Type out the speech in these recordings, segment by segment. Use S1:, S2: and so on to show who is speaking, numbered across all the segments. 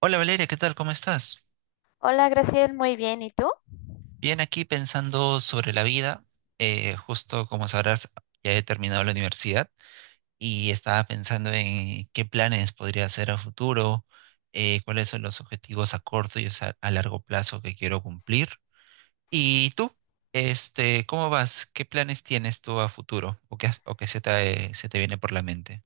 S1: Hola Valeria, ¿qué tal? ¿Cómo estás?
S2: Hola, Graciel, muy bien. ¿Y tú?
S1: Bien, aquí pensando sobre la vida. Justo como sabrás, ya he terminado la universidad y estaba pensando en qué planes podría hacer a futuro, cuáles son los objetivos a corto y a largo plazo que quiero cumplir. ¿Y tú? Este, ¿cómo vas? ¿Qué planes tienes tú a futuro o qué se te viene por la mente?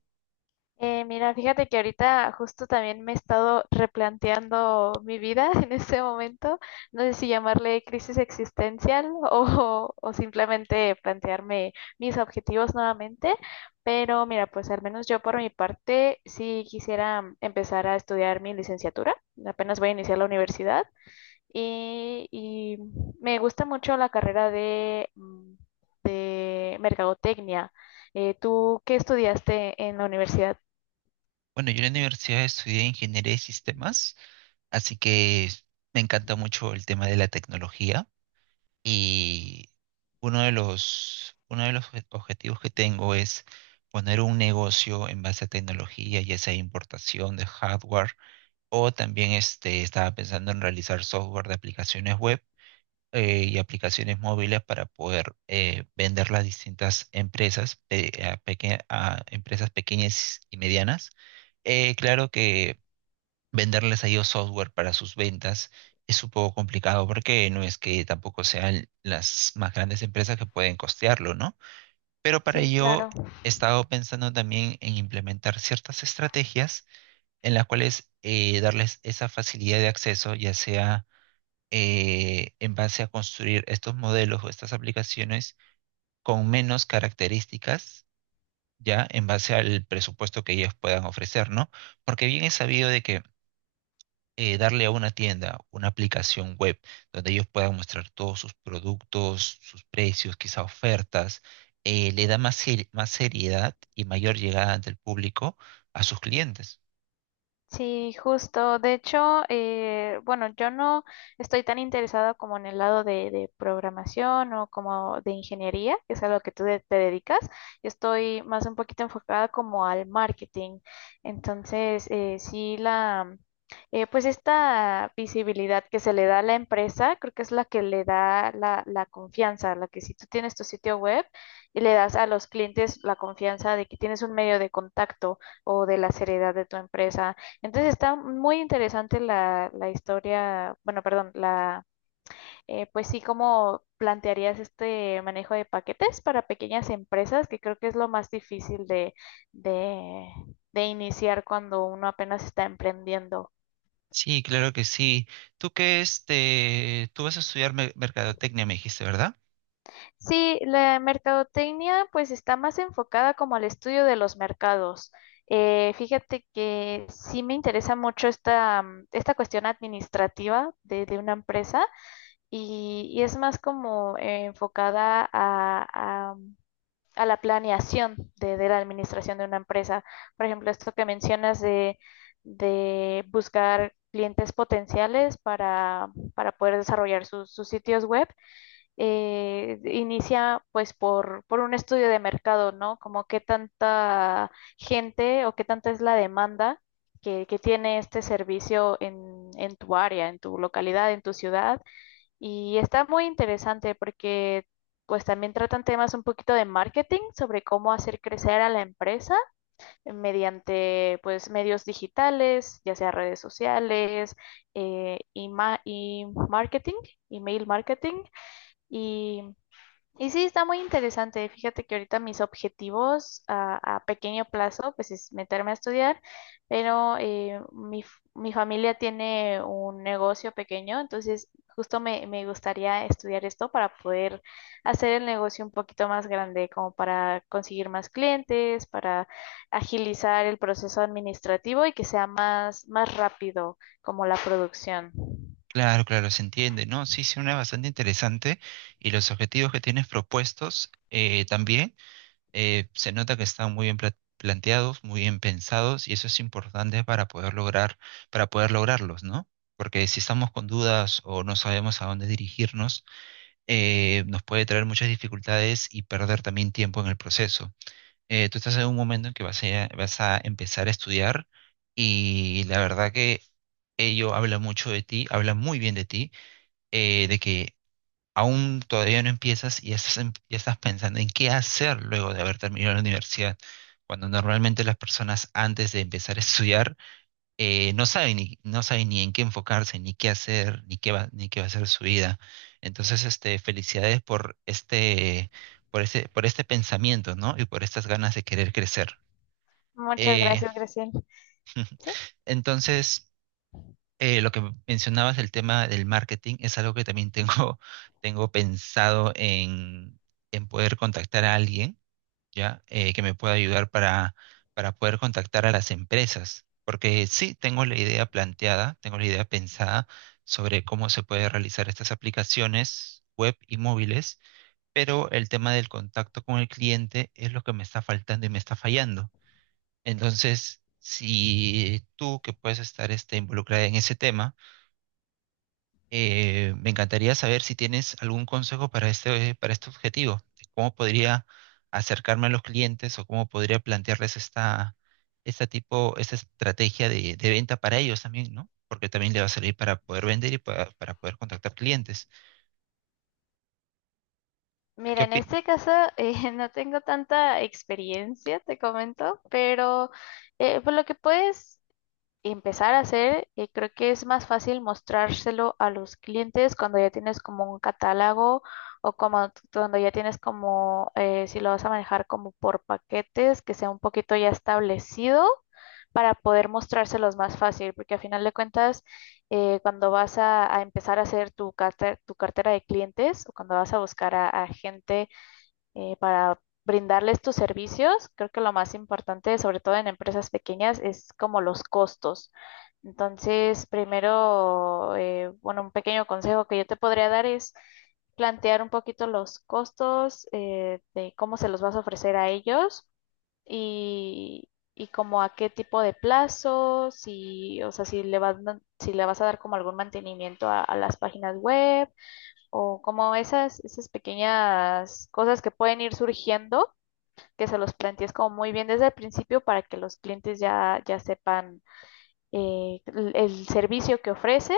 S2: Mira, fíjate que ahorita justo también me he estado replanteando mi vida en este momento. No sé si llamarle crisis existencial o simplemente plantearme mis objetivos nuevamente. Pero mira, pues al menos yo por mi parte sí quisiera empezar a estudiar mi licenciatura. Apenas voy a iniciar la universidad. Y me gusta mucho la carrera de de mercadotecnia. ¿Tú qué estudiaste en la universidad?
S1: Bueno, yo en la universidad estudié ingeniería de sistemas, así que me encanta mucho el tema de la tecnología. Y uno de los obje- objetivos que tengo es poner un negocio en base a tecnología, ya sea importación de hardware, o también estaba pensando en realizar software de aplicaciones web y aplicaciones móviles para poder venderlas a distintas empresas, a empresas pequeñas y medianas. Claro que venderles a ellos software para sus ventas es un poco complicado porque no es que tampoco sean las más grandes empresas que pueden costearlo, ¿no? Pero para
S2: Sí,
S1: ello
S2: claro.
S1: he estado pensando también en implementar ciertas estrategias en las cuales darles esa facilidad de acceso, ya sea en base a construir estos modelos o estas aplicaciones con menos características, ya en base al presupuesto que ellos puedan ofrecer, ¿no? Porque bien es sabido de que darle a una tienda una aplicación web donde ellos puedan mostrar todos sus productos, sus precios, quizá ofertas, le da más, más seriedad y mayor llegada ante el público a sus clientes.
S2: Sí, justo. De hecho, bueno, yo no estoy tan interesada como en el lado de programación o como de ingeniería, que es a lo que tú te dedicas. Yo estoy más un poquito enfocada como al marketing. Entonces, sí, la, pues esta visibilidad que se le da a la empresa, creo que es la que le da la confianza, la que si tú tienes tu sitio web y le das a los clientes la confianza de que tienes un medio de contacto o de la seriedad de tu empresa. Entonces está muy interesante la historia, bueno, perdón, pues sí, cómo plantearías este manejo de paquetes para pequeñas empresas, que creo que es lo más difícil de, de iniciar cuando uno apenas está emprendiendo.
S1: Sí, claro que sí. Tú vas a estudiar mercadotecnia, me dijiste, ¿verdad?
S2: Sí, la mercadotecnia pues está más enfocada como al estudio de los mercados. Fíjate que sí me interesa mucho esta esta cuestión administrativa de una empresa y es más como enfocada a la planeación de la administración de una empresa. Por ejemplo, esto que mencionas de buscar clientes potenciales para poder desarrollar sus sitios web, inicia pues por un estudio de mercado, ¿no? Como qué tanta gente o qué tanta es la demanda que tiene este servicio en tu área, en tu localidad, en tu ciudad y está muy interesante porque pues también tratan temas un poquito de marketing sobre cómo hacer crecer a la empresa mediante pues medios digitales, ya sea redes sociales, y marketing, email marketing. Y y sí, está muy interesante. Fíjate que ahorita mis objetivos a pequeño plazo, pues es meterme a estudiar, pero mi familia tiene un negocio pequeño, entonces justo me gustaría estudiar esto para poder hacer el negocio un poquito más grande, como para conseguir más clientes, para agilizar el proceso administrativo y que sea más rápido como la producción.
S1: Claro, claro, se entiende, ¿no? Sí, sí, una bastante interesante. Y los objetivos que tienes propuestos también. Se nota que están muy bien planteados, muy bien pensados, y eso es importante para poder lograr, para poder lograrlos, ¿no? Porque si estamos con dudas o no sabemos a dónde dirigirnos, nos puede traer muchas dificultades y perder también tiempo en el proceso. Tú estás en un momento en que vas a empezar a estudiar y la verdad que ello habla mucho de ti, habla muy bien de ti, de que aún todavía no empiezas y ya estás, ya estás pensando en qué hacer luego de haber terminado la universidad, cuando normalmente las personas antes de empezar a estudiar no saben ni en qué enfocarse, ni qué hacer, ni qué va a ser su vida. Entonces, felicidades por este pensamiento, ¿no? Y por estas ganas de querer crecer.
S2: Muchas
S1: Eh,
S2: gracias, Graciela. Sí.
S1: entonces, lo que mencionabas del tema del marketing es algo que también tengo, tengo pensado en, poder contactar a alguien, ¿ya? Que me pueda ayudar para poder contactar a las empresas. Porque sí, tengo la idea planteada, tengo la idea pensada sobre cómo se puede realizar estas aplicaciones web y móviles, pero el tema del contacto con el cliente es lo que me está faltando y me está fallando. Entonces, si tú que puedes estar involucrada en ese tema, me encantaría saber si tienes algún consejo para este, objetivo, de cómo podría acercarme a los clientes o cómo podría plantearles esta estrategia de venta para ellos también, ¿no? Porque también le va a servir para poder vender y para poder contactar clientes. ¿Qué
S2: Mira, en
S1: opi-
S2: este caso no tengo tanta experiencia, te comento, pero por lo que puedes empezar a hacer, creo que es más fácil mostrárselo a los clientes cuando ya tienes como un catálogo o como cuando ya tienes como, si lo vas a manejar como por paquetes, que sea un poquito ya establecido para poder mostrárselos más fácil, porque a final de cuentas cuando vas a empezar a hacer tu cartera de clientes o cuando vas a buscar a gente para brindarles tus servicios, creo que lo más importante, sobre todo en empresas pequeñas, es como los costos. Entonces, primero, bueno, un pequeño consejo que yo te podría dar es plantear un poquito los costos, de cómo se los vas a ofrecer a ellos y, y como a qué tipo de plazo, si, o sea, si le vas a dar como algún mantenimiento a las páginas web o como esas pequeñas cosas que pueden ir surgiendo, que se los plantees como muy bien desde el principio para que los clientes ya, ya sepan el servicio que ofreces,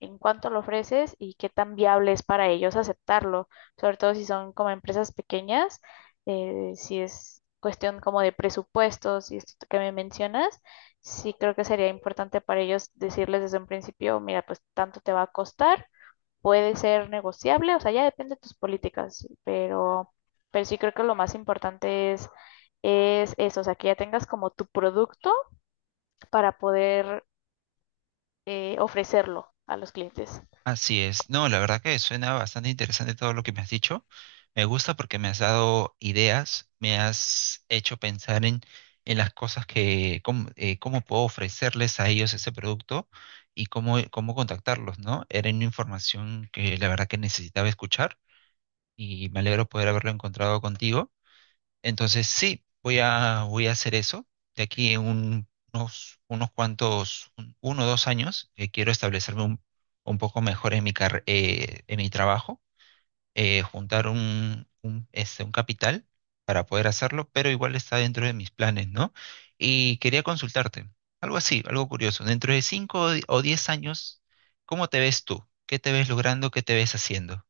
S2: en cuánto lo ofreces y qué tan viable es para ellos aceptarlo, sobre todo si son como empresas pequeñas, si es cuestión como de presupuestos y esto que me mencionas, sí creo que sería importante para ellos decirles desde un principio, mira, pues tanto te va a costar, puede ser negociable, o sea, ya depende de tus políticas, pero sí creo que lo más importante es eso, o sea, que ya tengas como tu producto para poder ofrecerlo a los clientes.
S1: Así es. No, la verdad que suena bastante interesante todo lo que me has dicho. Me gusta porque me has dado ideas, me has hecho pensar en las cosas cómo puedo ofrecerles a ellos ese producto y cómo, cómo contactarlos, ¿no? Era una información que la verdad que necesitaba escuchar y me alegro poder haberlo encontrado contigo. Entonces sí, voy a hacer eso. De aquí en unos cuantos, uno o 2 años, quiero establecerme un poco mejor en mi trabajo, juntar un capital para poder hacerlo, pero igual está dentro de mis planes, ¿no? Y quería consultarte, algo así, algo curioso. Dentro de cinco o 10 años, ¿cómo te ves tú? ¿Qué te ves logrando? ¿Qué te ves haciendo?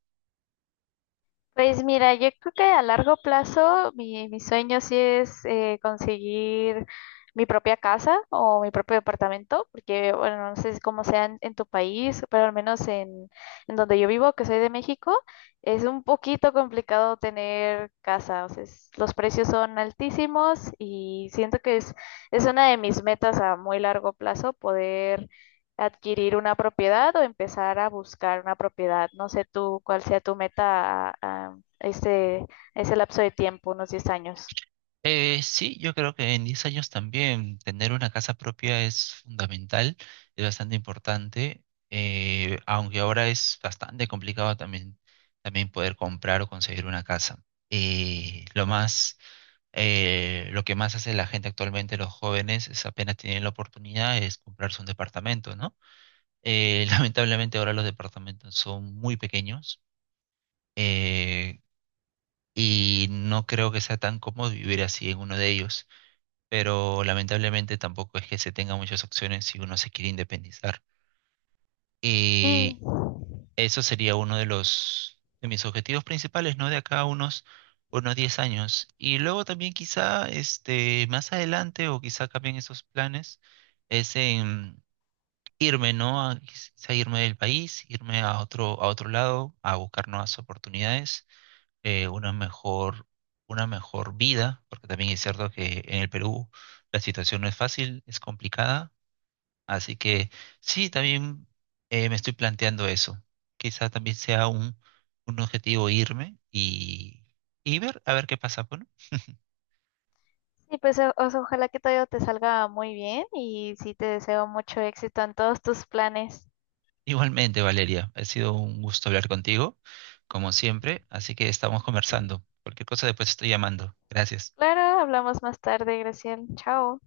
S2: Pues mira, yo creo que a largo plazo mi sueño sí es conseguir mi propia casa o mi propio departamento, porque bueno, no sé cómo sea en tu país, pero al menos en donde yo vivo, que soy de México, es un poquito complicado tener casa, o sea, los precios son altísimos y siento que es una de mis metas a muy largo plazo poder adquirir una propiedad o empezar a buscar una propiedad. No sé tú cuál sea tu meta a ese, ese lapso de tiempo, unos 10 años.
S1: Sí, yo creo que en 10 años también tener una casa propia es fundamental, es bastante importante, aunque ahora es bastante complicado también, también poder comprar o conseguir una casa. Eh, lo más, lo que más hace la gente actualmente, los jóvenes, es apenas tienen la oportunidad, es comprarse un departamento, ¿no? Lamentablemente ahora los departamentos son muy pequeños, eh, y no creo que sea tan cómodo vivir así en uno de ellos pero lamentablemente tampoco es que se tenga muchas opciones si uno se quiere independizar.
S2: Sí,
S1: Y eso sería uno de los de mis objetivos principales, ¿no? De acá a unos 10 años. Y luego también quizá este más adelante o quizá cambien esos planes es en irme, ¿no? A, quizá irme del país, irme a otro lado a buscar nuevas oportunidades eh, una mejor, una mejor vida, porque también es cierto que en el Perú la situación no es fácil, es complicada, así que sí, también me estoy planteando eso. Quizá también sea un objetivo irme y ver, a ver qué pasa. Bueno,
S2: sí, pues o sea, ojalá que todo te salga muy bien y sí te deseo mucho éxito en todos tus planes.
S1: igualmente, Valeria, ha sido un gusto hablar contigo, como siempre, así que estamos conversando. Cualquier cosa después estoy llamando. Gracias.
S2: Claro, hablamos más tarde, Graciela. Chao.